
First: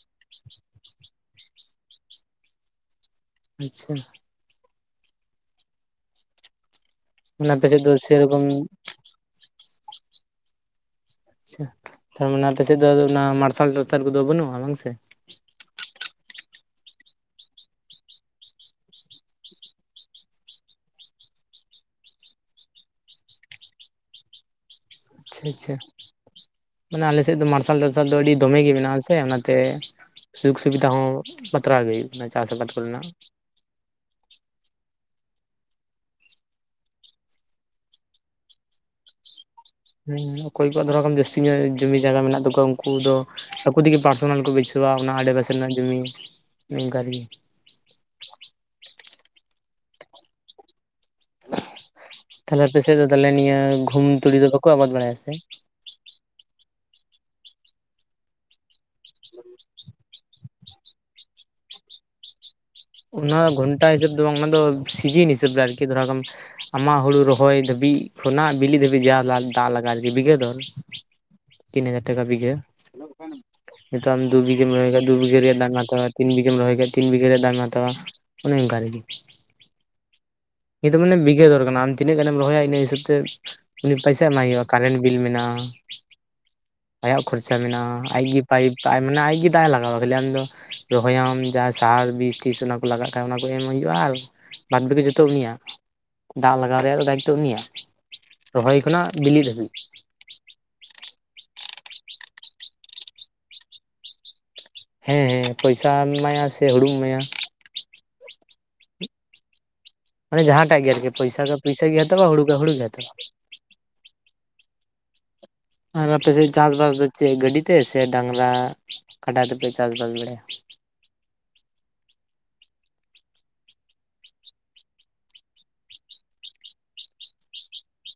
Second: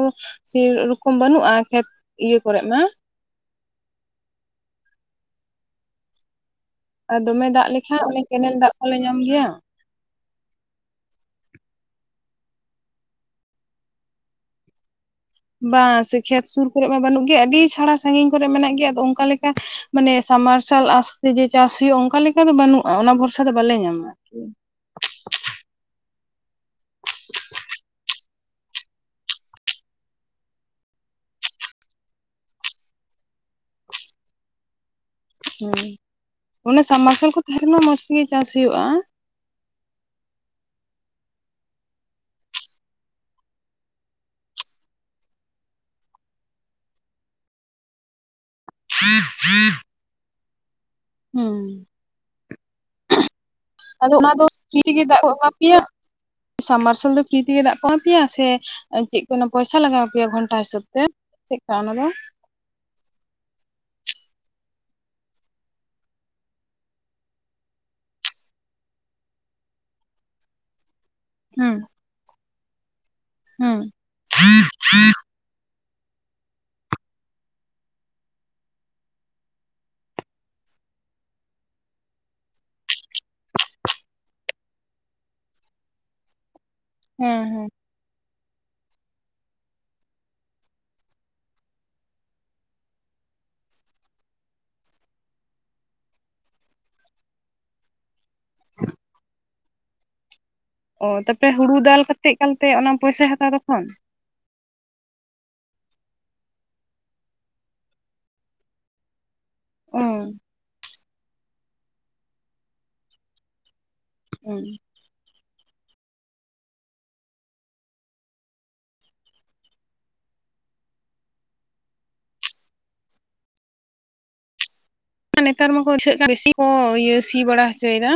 ᱥᱮᱨᱚᱠᱚᱢ ᱵᱟᱹᱱᱩᱜᱼᱟ ᱠᱷᱮᱛ ᱤᱭᱟᱹ ᱠᱚᱨᱮᱜᱼᱢᱟ ᱟᱪᱪᱷᱟ ᱟᱨ ᱫᱚᱢᱮ ᱚᱱᱟ ᱟᱯᱮ ᱫᱟᱜ ᱥᱮᱫ ᱫᱚ ᱞᱮᱠᱷᱟᱡ ᱚᱱᱮ ᱥᱮᱨᱚᱠᱚᱢ ᱠᱮᱱᱮᱞ ᱫᱟᱜ ᱠᱚᱞᱮ ᱧᱟᱢ ᱜᱮᱭᱟ ᱟᱪᱪᱷᱟ ᱛᱟᱨ ᱢᱟᱱᱮ ᱟᱯᱮ ᱥᱮᱫ ᱫᱚ ᱚᱱᱟ ᱢᱟᱨᱥᱟᱞ [unintelligible] ᱠᱚᱫᱚ ᱵᱟᱹᱱᱩᱜᱼᱟ ᱵᱟᱝ ᱥᱮ? ᱵᱟᱝᱟ ᱥᱮ ᱠᱷᱮᱛ ᱥᱩᱨ ᱠᱚᱨᱮᱜ ᱢᱟ ᱵᱟᱹᱱᱩᱜ ᱜᱮ, ᱟᱹᱰᱤ ᱪᱷᱟᱲᱟ ᱥᱟᱺᱜᱤᱧ ᱠᱚᱨᱮ ᱢᱮᱱᱟᱜ ᱜᱮᱭᱟ ᱟᱫᱚ ᱚᱱᱠᱟ ᱞᱮᱠᱟ ᱢᱟᱱᱮ ᱥᱟᱵᱢ ᱢᱟᱨᱥᱟᱞ ᱟᱥ ᱛᱮ ᱡᱮ ᱪᱟᱥ ᱦᱩᱭᱩᱜᱼᱟ ᱚᱱᱠᱟ ᱞᱮᱠᱟ ᱫᱚ ᱵᱟᱹᱱᱩᱜᱼᱟ ᱚᱱᱟ ᱵᱷᱚᱨᱥᱟ ᱫᱚ ᱵᱟᱞᱮ ᱧᱟᱢᱟ ᱟᱨᱠᱤ᱾ ᱟᱪᱪᱷᱟ ᱟᱪᱪᱷᱟ ᱢᱟᱱᱮ ᱟᱞᱮ ᱥᱮᱫ ᱫᱚ ᱢᱟᱨᱥᱟᱞ ᱴᱟᱨᱥᱟᱞ ᱫᱚ ᱟᱹᱰᱤ ᱫᱚᱢᱮ ᱜᱮ ᱢᱮᱱᱟᱜᱼᱟ ᱥᱮ ᱚᱱᱮ ᱛᱮ ᱥᱩᱠᱷ ᱥᱩᱵᱤᱫᱷᱟ ᱦᱚᱸ ᱵᱟᱛᱨᱟᱣ ᱜᱮ ᱦᱩᱭᱩᱜ ᱠᱟᱱᱟ ᱪᱟᱥ ᱟᱵᱟᱫ ᱠᱚᱨᱮᱱᱟᱜ ᱦᱩᱸ ᱚᱱᱮ ᱥᱟᱢᱢᱟᱨᱥᱟᱞ ᱠᱩ ᱛᱟᱦᱮᱸ ᱠᱮᱢᱟ ᱢᱚᱸᱡᱽ ᱛᱮ ᱜᱮ ᱪᱟᱥ ᱦᱩᱭᱩᱜᱼᱟ ᱦᱩᱸ ᱚᱠᱚᱭ ᱠᱚᱣᱟᱜ ᱫᱷᱚᱨᱟᱣ ᱠᱟᱡ ᱢᱮ ᱡᱟᱹᱥᱛᱤ ᱧᱚᱜ ᱡᱚᱢᱤ ᱡᱟᱭᱜᱟ ᱢᱮᱱᱟᱜ ᱛᱟᱠᱚᱣᱟ ᱩᱱᱠᱩ ᱫᱚ ᱟᱠᱩ ᱛᱮ ᱜᱮ ᱯᱟᱨᱥᱚᱱᱟᱞ ᱠᱚ ᱵᱟᱹᱭᱥᱟᱹᱭ [inaudible] ᱱᱳᱣᱟ ᱚᱱᱟ ᱟᱞᱮᱯᱟᱥᱮ ᱨᱮᱱᱟᱜ ᱡᱩᱢᱤ ᱮᱱᱮ ᱟᱚᱝᱠᱟ ᱜᱤ [unintelligible] ᱦᱩᱸ ᱛᱟᱦᱞᱮ ᱟᱯᱮ ᱥᱮᱫ ᱫᱚ ᱛᱟᱦᱚᱞᱮ ᱱᱤᱭᱟᱹ ᱜᱩᱦᱩᱢ ᱟᱫᱚ ᱚᱱᱟ ᱛᱩᱲᱤ ᱫᱚ ᱵᱟᱠᱚ ᱟᱵᱟᱫ ᱵᱟᱲᱟᱭᱟ ᱥᱮ ᱥᱟᱢᱢᱟᱨᱥᱟᱞ ᱫᱚ ᱯᱷᱤᱨᱤ ᱛᱮ ᱜᱮ ᱫᱟᱜ ᱠᱚ ᱮᱢᱟ ᱯᱮᱭᱟ ᱥᱮ ᱪᱮᱫ ᱠᱚᱱᱚ ᱯᱚᱭᱥᱟ ᱞᱟᱜᱟᱣ ᱯᱮᱭᱟ ᱜᱷᱚᱱ ᱚᱱᱟ ᱦᱤᱥᱟᱹᱵᱽ ᱛᱮ ᱪᱮᱫᱠᱟ ᱚᱱᱟ ᱫᱚ ᱚᱱᱟ ᱜᱷᱚᱱᱴᱟ ᱦᱤᱥᱟᱹᱵ ᱫᱚ ᱵᱟᱝ ᱚᱱᱟ ᱫᱚ ᱥᱤᱡᱤᱱ ᱦᱤᱥᱟᱹᱵᱽ ᱛᱮ ᱟᱨᱠᱤ ᱫᱷᱚᱨᱟ ᱠᱟᱢ ᱟᱢᱟᱜ ᱦᱩᱲᱩ ᱨᱚᱦᱚᱭ ᱫᱷᱟᱹᱵᱤᱡ ᱠᱷᱚᱱᱟᱜ ᱵᱤᱞᱤ ᱫᱷᱟᱹᱵᱤᱡ ᱡᱟ ᱫᱟᱜ ᱞᱟᱜᱟᱜᱼᱟ ᱟᱨᱠᱤ ᱵᱤᱜᱷᱟᱹ ᱫᱚᱨ ᱦᱮᱸ ᱛᱤᱱ ᱦᱟᱡᱟᱨ ᱴᱟᱠᱟ ᱵᱤᱜᱷᱟᱹ ᱦᱮᱸ ᱱᱤᱛᱳᱜ ᱟᱢ ᱫᱩ ᱵᱤᱜᱷᱟᱹ ᱨᱚᱦᱚᱭ ᱠᱷᱟᱡ ᱫᱩ ᱵᱤᱜᱷᱟᱹ ᱨᱮᱭᱟᱜ ᱫᱟᱢ ᱦᱟᱛᱟᱣᱟᱭ ᱛᱤᱱ ᱵᱤᱜᱷᱟᱹᱢ ᱨᱚᱦᱚᱭ ᱠᱷᱟᱡ ᱛᱤᱱ ᱵᱤᱜᱷᱟᱹ ᱨᱮᱭᱟᱜ ᱫᱟᱢ ᱮ ᱦᱟᱛᱟᱣᱟ ᱚᱱᱮ ᱚᱱᱠᱟ ᱟᱨᱠᱤ ᱱᱤᱭᱟᱹ ᱫᱚ ᱢᱟᱱᱮ ᱵᱜᱷᱟᱹ ᱫᱚᱨ ᱠᱟᱱᱟ ᱟᱢ ᱛᱤᱱᱟᱹᱜ ᱜᱟᱱᱮᱢ ᱨᱚᱦᱚᱭᱟ ᱤᱱᱟᱹ ᱦᱤᱥᱟᱹᱵ ᱛᱮ ᱩᱱᱤ ᱯᱚᱭᱥᱟ ᱮᱢᱟᱭ ᱦᱩᱭᱩᱜᱼᱟ ᱠᱟᱨᱮᱱ ᱵᱤᱞ ᱢᱮᱱᱟᱜᱼᱟ ᱟᱭᱟᱜ ᱦᱮᱸ ᱠᱷᱚᱨᱪᱟ ᱦᱮᱸ ᱢᱮᱱᱟᱜᱼᱟ ᱟᱡᱜᱤ ᱯᱟᱭᱤᱯ ᱢᱟᱱᱮ ᱟᱡ ᱜᱮ ᱫᱟᱜᱼᱮ ᱞᱟᱜᱟᱣᱟ ᱠᱷᱟᱹᱞᱤ ᱟᱢ ᱫᱚ ᱨᱚᱦᱚᱭᱟᱢ ᱡᱟᱦᱟᱸ ᱥᱟᱦᱟᱨ ᱵᱤᱥ ᱵᱤᱥ ᱚᱱᱟ ᱠᱚ ᱞᱟᱜᱟᱜ ᱠᱷᱟᱡ ᱚᱱᱟ ᱠᱚ ᱮᱢ ᱦᱩᱭᱩᱜᱼᱟ ᱟᱨ ᱵᱟᱫᱽ ᱵᱟᱠᱤ ᱡᱚᱛᱚ ᱩᱱᱤᱭᱟᱜ ᱫᱟᱜ ᱞᱟᱜᱟᱣ ᱨᱮᱭᱟᱜ ᱫᱚ ᱫᱟᱭᱤᱛ ᱛᱚ ᱩᱱᱤᱭᱟᱜ ᱨᱚᱦᱚᱭ ᱠᱷᱚᱱᱟᱜ ᱵᱤᱞᱤᱜ ᱫᱷᱟᱹᱵᱤᱡ ᱚ ᱛᱟᱯᱮ ᱦᱩᱲᱩ ᱫᱟᱞ ᱠᱟᱛᱮᱫ ᱮᱠᱟᱞ ᱛᱮ ᱚᱱᱟ ᱯᱚᱭᱥᱟᱭ ᱦᱟᱛᱟᱣᱟ ᱛᱚᱠᱷᱚᱱ ᱦᱮᱸ ᱦᱮᱸ ᱯᱚᱭᱥᱟᱢ ᱮᱢᱟᱭᱟ ᱥᱮ ᱦᱩᱲᱩᱢ ᱮᱢᱟᱭᱟ ᱚ ᱢᱟᱱᱮ ᱡᱟᱦᱟᱸᱴᱟᱜ ᱜᱮ ᱟᱨᱠᱤ ᱯᱚᱭᱥᱟ ᱠᱷᱟ ᱯᱚᱭᱥᱟ ᱜᱮ ᱦᱟᱛᱟᱣᱟ ᱦᱩᱲᱩ ᱠᱷᱟᱡ ᱦᱩᱲᱩ ᱜᱮ ᱦᱟᱛᱟᱣᱟ ᱩᱸ ᱟᱨ ᱟᱯᱮ ᱥᱮᱫ ᱪᱟᱥ ᱵᱟᱥ ᱫᱚ ᱪᱮᱫ ᱜᱟᱹᱰᱤ ᱛᱮ ᱥᱮ ᱰᱟᱝᱨᱟ ᱠᱟᱰᱟ ᱛᱮ ᱯᱮ ᱪᱟᱥ ᱵᱟᱥ ᱵᱟᱲᱟᱭᱟ ᱟᱨ ᱱᱮᱛᱟᱨ ᱢᱟᱠᱚ ᱫᱤᱥᱟᱹ ᱠᱟᱱ ᱵᱮᱥᱤ ᱠᱚ ᱤᱭᱟᱹ ᱥᱤ ᱵᱟᱲᱟ ᱦᱚᱪᱚᱭᱮ ᱫᱟ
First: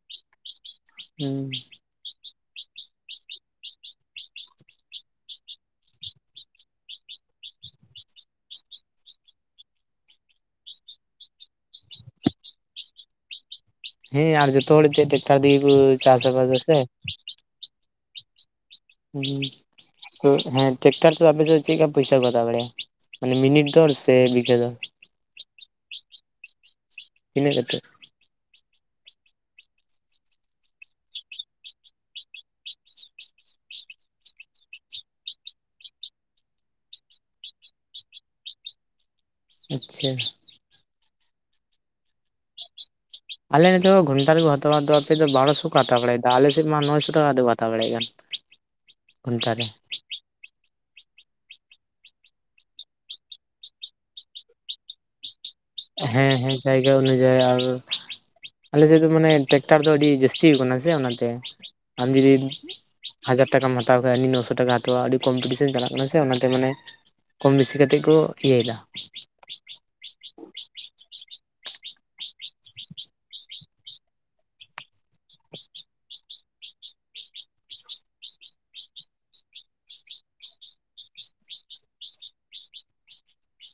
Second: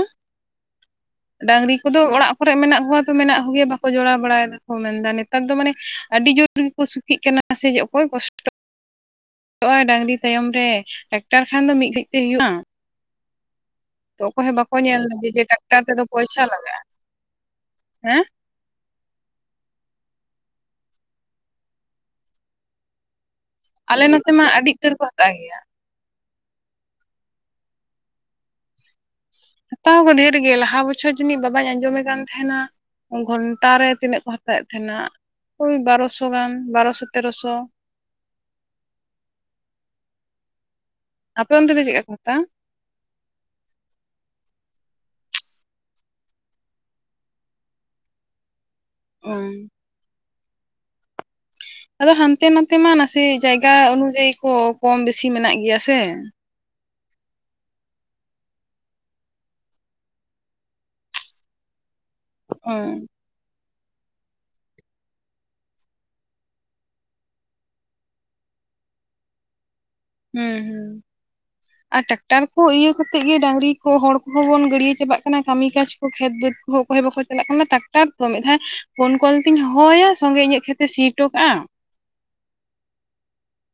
ᱦᱩᱸ ᱰᱟᱝᱨᱤ ᱩᱱᱠᱩ ᱫᱚ ᱚᱲᱟᱜ ᱠᱚ ᱨᱮ ᱢᱮᱱᱟᱜ ᱠᱚᱣᱟ ᱛᱚ ᱢᱮᱱᱟᱜ ᱠᱚᱜᱮᱭᱟ ᱵᱟᱠᱚ ᱡᱚᱲᱟᱣ ᱵᱟᱲᱟᱭ ᱫᱟ ᱠᱚ ᱢᱮᱱᱫᱟ ᱱᱮᱛᱟᱨ ᱫᱚ ᱢᱟᱱᱮ ᱟᱹᱰᱤ ᱡᱳᱨ [unintelligible] ᱥᱩᱠᱷᱤᱜ ᱠᱟᱱᱟ ᱡᱮ ᱥᱮ ᱚᱠᱚᱭ ᱠᱚᱥᱴᱚᱜ [unintelligible] [unintelligible] ᱰᱟᱝᱨᱤ ᱛᱟᱭᱚᱢ ᱨᱮ ᱴᱮᱠᱴᱟᱨ ᱠᱷᱟᱱ ᱫᱚ ᱢᱤᱫ ᱜᱷᱟᱹᱲᱤᱡ ᱛᱮ ᱦᱩᱭᱩᱜᱼᱟ ᱛᱚ ᱦᱮᱸ ᱚᱠᱚᱭ ᱟᱨ ᱦᱚᱸ ᱡᱚᱛᱚ ᱵᱟᱠᱚ ᱦᱚᱲ ᱧᱮᱞ ᱮᱱᱛᱮᱫ ᱫᱟ ᱡᱮ ᱛᱮᱜᱮ ᱠᱚ ᱴᱮᱠᱴᱟᱨ ᱛᱮ ᱫᱚ ᱪᱟᱥ ᱯᱚᱭᱥᱟ ᱟᱵᱟᱫᱟ ᱞᱟᱜᱟᱜᱼᱟ ᱥᱮ ᱦᱮᱸ ᱦᱩᱸ ᱛᱚ ᱦᱮᱸ ᱴᱮᱠᱴᱟᱨ ᱛᱮ ᱟᱯᱮ ᱥᱮᱫ ᱪᱮᱫ ᱠᱟ ᱯᱚᱭᱥᱟ ᱠᱚ ᱦᱟᱛᱟᱣ ᱵᱟᱲᱟᱭᱟᱜᱼᱟ ᱢᱟᱱᱮ ᱢᱤᱱᱤᱴ ᱫᱚᱨ ᱟᱞᱮ ᱥᱮ ᱱᱚᱛᱮ ᱢᱟ ᱵᱤᱜᱷᱟᱹ ᱟᱹᱰᱤ ᱫᱚᱨ ᱩᱛᱟᱹᱨ ᱠᱚ ᱦᱟᱛᱟᱣ ᱜᱮᱭᱟ ᱛᱤᱱᱟᱹᱜ ᱠᱟᱛᱮᱫ ᱦᱟᱛᱟᱣ ᱠᱚ ᱰᱷᱮᱨ ᱜᱮ ᱞᱟᱦᱟ ᱵᱚᱪᱷᱚᱨ ᱡᱟᱹᱱᱤᱡ ᱵᱟᱵᱟᱧ ᱟᱸᱡᱚ ᱢᱮ ᱠᱟᱱ ᱛᱟᱦᱮᱱᱟ ᱜᱷᱚᱱᱴᱟ ᱨᱮ ᱛᱤᱱᱟᱹᱜ ᱠᱚ ᱦᱟᱛᱟᱣᱮᱫ ᱛᱟᱦᱮᱱᱟ ᱳᱭ ᱵᱟᱨᱚᱥᱚ ᱜᱟᱱ ᱵᱟᱨᱚᱥᱚ ᱛᱮᱨᱚᱥᱚ ᱟᱪᱪᱷᱟ ᱟᱯᱮ ᱚᱱᱛᱮ ᱫᱚ ᱪᱮᱫ ᱠᱟ ᱠᱚ ᱦᱟᱛᱟᱣᱟ ᱟᱞᱮ ᱱᱤᱛᱚᱜ ᱜᱷᱚᱱᱟ ᱨᱮ ᱠᱚ ᱦᱟᱛᱟᱣ-ᱟ ᱫᱚ ᱟᱯᱮ ᱵᱟᱨᱚᱥᱚ ᱠᱚ ᱦᱟᱛᱟᱣ ᱵᱟᱲᱟᱭ ᱫᱟ ᱟᱞᱮ ᱥᱮᱫ ᱢᱟ ᱱᱚᱭᱥᱚ ᱴᱟᱠᱟ ᱛᱮ ᱠᱚ ᱦᱟᱛᱟᱣ ᱵᱟᱲᱟᱭᱮᱫ ᱠᱟᱱ ᱚ ᱠᱷᱩᱱᱴᱟ ᱨᱮ ᱟᱫᱚ ᱦᱟᱱᱛᱮ ᱱᱟᱛᱮ ᱢᱟ ᱱᱟᱥᱮ ᱡᱟᱭᱜᱟ ᱚᱱᱩᱡᱟᱭᱤ ᱠᱚ ᱠᱚᱢ ᱵᱮᱥᱤ ᱢᱮᱱᱟᱜ ᱜᱮᱭᱟ ᱥᱮ ᱦᱮᱸ ᱦᱮᱸ ᱡᱟᱭᱜᱟ ᱚᱱᱩᱡᱟᱭᱤ ᱟᱨ ᱟᱞᱮ ᱥᱮᱫ ᱫᱚ ᱢᱟᱱᱮ ᱴᱮᱠᱴᱟᱨ ᱫᱚ ᱟᱹᱰᱤ ᱡᱟᱹᱥᱛᱤ ᱠᱟᱱᱟ ᱥᱮ ᱚᱱᱟ ᱛᱮ ᱟᱢ ᱡᱩᱫᱤ ᱚ ᱦᱩᱸ ᱦᱟᱡᱟᱨ ᱴᱟᱠᱟᱢ ᱦᱟᱛᱟᱣ ᱠᱷᱟᱡ ᱩᱱᱤ ᱱᱚᱥᱚ ᱴᱟᱠᱟ ᱦᱟᱛᱟᱣᱟ ᱟᱹᱰᱤ ᱠᱚᱢᱯᱤᱴᱤᱥᱮᱱ ᱪᱟᱞᱟᱜ ᱠᱟᱱᱟ ᱥᱮ ᱚᱱᱟᱛᱮ ᱢᱟᱱᱮ ᱠᱚᱢ ᱵᱮᱥᱤ ᱠᱟᱛᱮᱫ ᱠᱚ ᱤᱭᱟᱹᱭ ᱫᱟ ᱦᱮᱸ ᱦᱩᱸ [inaudible] ᱟᱨ ᱴᱨᱟᱠᱴᱟᱨ ᱠᱚ ᱤᱭᱟᱹ ᱠᱟᱛᱮᱫ ᱜᱮ ᱰᱟᱝᱨᱤ ᱠᱚ ᱦᱚᱲ ᱠᱚᱦᱚᱸ ᱵᱚᱱ ᱜᱟᱹᱲᱭᱟᱹ ᱪᱟᱵᱟᱜ ᱠᱟᱱᱟ ᱠᱟᱹᱢᱤ ᱠᱟᱡ ᱠᱚ ᱠᱷᱮᱛ ᱵᱟᱹᱫ ᱚᱠᱚᱭ ᱵᱟᱠᱚ ᱪᱟᱞᱟᱜ ᱠᱟᱱᱟ ᱴᱟᱠᱴᱟᱨ ᱛᱚ ᱢᱤᱫ ᱫᱷᱟᱣ ᱯᱷᱳᱱ ᱠᱚᱞ ᱛᱮᱧ ᱦᱚᱦᱚ ᱭᱟ ᱥᱚᱸᱜᱮ ᱤᱧᱟᱹᱜ ᱠᱷᱮᱛ ᱥᱤ ᱦᱚᱴᱚ ᱠᱟᱜᱼᱟ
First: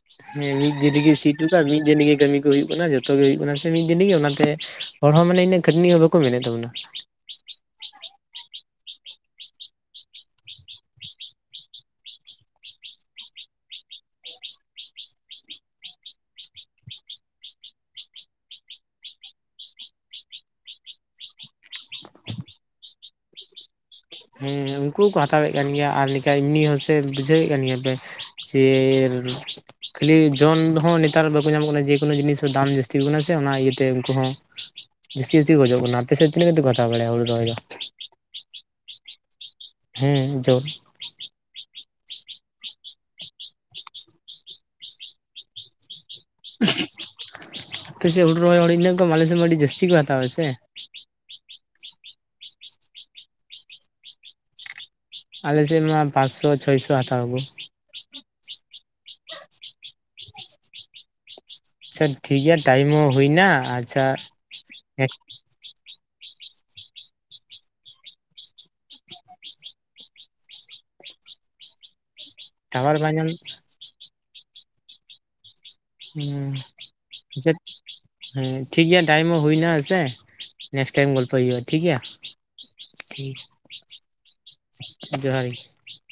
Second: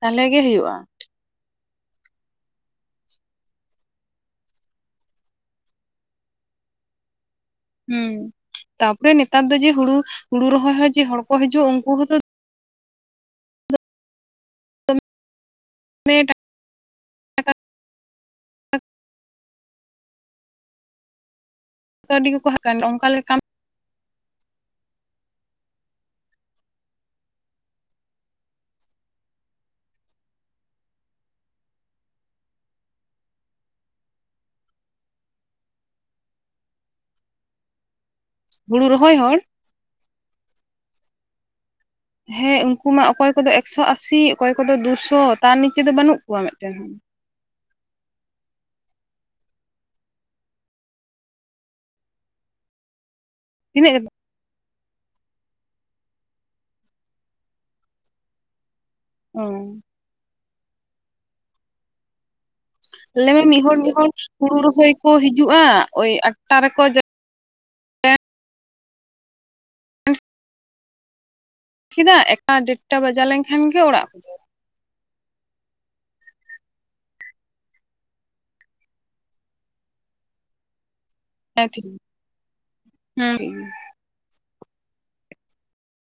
ᱛᱟᱦᱚᱞᱮ ᱜᱮ ᱦᱮᱸ ᱢᱤᱫ ᱦᱩᱭᱩᱜᱼᱟ ᱫᱤᱱ ᱨᱮᱜᱮ ᱥᱤᱴ ᱡᱚᱞᱟ ᱢᱤᱫ ᱫᱤᱱᱜᱮ ᱠᱟᱹᱢᱤ ᱠᱚ ᱦᱩᱭᱩᱜ ᱠᱟᱱᱟ ᱡᱚᱛᱚ ᱜᱮ ᱦᱩᱭᱩᱜ ᱠᱟᱱᱟ ᱥᱮ ᱢᱤᱫ ᱫᱤᱱ ᱨᱮᱜᱮ ᱚᱱᱟᱛᱮ ᱦᱚᱲ ᱦᱚᱸ ᱢᱟᱱᱮ ᱤᱱᱟᱹᱜ ᱠᱷᱴᱱᱤ ᱦᱚᱸ ᱵᱟ ᱠᱚ ᱢᱮᱱᱮᱫ ᱛᱟᱵᱚᱱᱟ ᱦᱩᱸ ᱛᱟᱯᱚᱨᱮ ᱱᱮᱛᱟᱨ ᱫᱚ ᱡᱮ ᱦᱩᱲᱩ ᱦᱩᱲᱩ ᱨᱚᱦᱚᱭ ᱦᱚᱸ ᱡᱮ ᱦᱚᱲ ᱠᱚ ᱦᱤᱡᱩᱜᱼᱟ ᱩᱱᱠᱩ ᱦᱚᱸᱛᱚ ᱢᱮ [unintelligible] ᱠᱟ. ᱣᱰᱤ ᱜᱮᱠᱚ ᱦᱟᱠᱟᱱ ᱚᱝᱠᱟ ᱞᱮᱠᱟᱱ ᱦᱮᱸ ᱩᱱᱠᱩ ᱦᱚᱸᱠᱚ ᱦᱟᱛᱟᱣᱮᱫ ᱠᱟᱱ ᱜᱮᱭᱟ ᱟᱨ ᱞᱮᱠᱟᱭ ᱮᱢᱱᱤ ᱦᱚᱸᱥᱮ ᱵᱩᱡᱷᱟᱹᱣᱮᱫ ᱠᱟᱱ ᱜᱮᱭᱟ ᱯᱮ ᱪᱮᱨᱢ ᱠᱷᱟᱹᱞᱤ ᱡᱚᱱ ᱦᱚᱸ ᱱᱮᱛᱟᱨ ᱵᱟᱠᱚ ᱧᱟᱢᱚᱜ ᱠᱟᱱᱟ ᱡᱮᱠᱳᱱᱳ ᱡᱤᱱᱤᱥ ᱜᱮ ᱫᱟᱢ ᱡᱟᱹᱥᱛᱤ ᱠᱟᱱᱟ ᱥᱮ ᱚᱱᱟ ᱤᱭᱟᱹᱛᱮ ᱩᱱᱠᱩ ᱦᱚᱸ ᱡᱟ. ᱥᱛᱤ ᱤᱛᱟ. ᱭ ᱠᱷᱚᱡᱚᱜ ᱠᱟᱱᱟ ᱟᱯᱮ ᱥᱮᱫ ᱛᱤᱱᱟ. ᱥᱮᱫᱠᱟᱛᱮ ᱠᱚ ᱦᱟᱛᱟᱣ ᱵᱟᱲᱮᱭᱟ ᱦᱩᱲᱩ ᱨᱚᱦᱚᱭ ᱫᱚ ᱦᱩᱲᱩ ᱨᱚᱦᱚᱭ ᱦᱚᱲ ᱦᱮᱸ ᱡᱳᱨ ᱦᱮᱸ ᱩᱱᱠᱩ ᱢᱟ ᱚᱠᱚᱭ ᱠᱚᱫᱚ ᱮᱠᱥᱚ ᱟᱥᱤ ᱚᱠᱚᱭ ᱠᱚᱫᱚ ᱫᱩᱥᱚ ᱛᱟᱨ ᱱᱮᱪᱮ ᱫᱚ ᱵᱟᱹᱱᱩᱜ ᱠᱚᱣᱟ ᱢᱤᱫᱴᱮᱱ ᱦᱚᱸ ᱟᱯᱮᱥᱮᱫ ᱦᱩᱲᱩ ᱨᱚᱦᱚᱭ ᱦᱚᱲ ᱤᱱᱟᱹᱜ ᱠᱚᱢ ᱟᱞᱮᱥᱮᱫ ᱢᱟ ᱟᱹᱰᱤ ᱡᱟᱹᱥᱛᱤ ᱠᱚ ᱦᱟᱛᱟᱣᱟ ᱥᱮ ᱛᱤᱱᱟᱹᱜ ᱠᱟ ᱟᱞᱮᱥᱮᱫ ᱢᱟ ᱯᱟᱸᱪᱥᱚ ᱪᱷᱚᱭ ᱥᱚ ᱦᱟᱛᱟᱣ ᱟᱠᱚ ᱚ ᱟᱪᱷᱟ ᱴᱷᱤᱠ ᱜᱮᱭᱟ ᱴᱟᱭᱤᱢ ᱦᱚᱸ ᱟᱞᱮ ᱦᱩᱭᱱᱟ ᱢᱤᱫ ᱦᱚᱲ ᱢᱤᱫ ᱟᱪᱪᱷᱟ ᱦᱚᱲ ᱦᱩᱲᱩ ᱨᱚᱦᱚᱭ ᱠᱚ ᱱᱮᱠᱥᱴ ᱦᱤᱡᱩᱜᱼᱟ ᱳᱭ ᱟᱴᱴᱟ ᱨᱮᱠᱚ ᱦᱤᱱᱟ. ᱮᱠᱴᱟ ᱴᱟᱣᱟᱨ ᱰᱮᱴᱴᱟ ᱵᱟᱭ ᱧᱟᱢ ᱵᱟᱡᱟᱣ ᱟᱪᱪᱷᱟ ᱞᱮᱱᱠᱷᱟᱱ ᱜᱮ ᱚᱲᱟᱜ ᱠᱚ ᱦᱩᱸ ᱪᱮᱫ ᱦᱮᱸ ᱴᱷᱤᱠ ᱜᱮᱭᱟ ᱴᱟᱭᱤᱢ ᱦᱚᱸ ᱦᱩᱱᱟ ᱦᱮᱸ ᱥᱮ ᱱᱮᱠᱥᱴ ᱴᱟᱭᱤᱢ ᱜᱚᱞ ᱯᱚᱭ ᱦᱳᱭᱳᱜ ᱟᱭ ᱴᱷᱤᱠ ᱜᱮᱭᱟ ᱴᱷᱤᱠ ᱦᱮᱸ ᱡᱚᱦᱟᱨᱜᱮ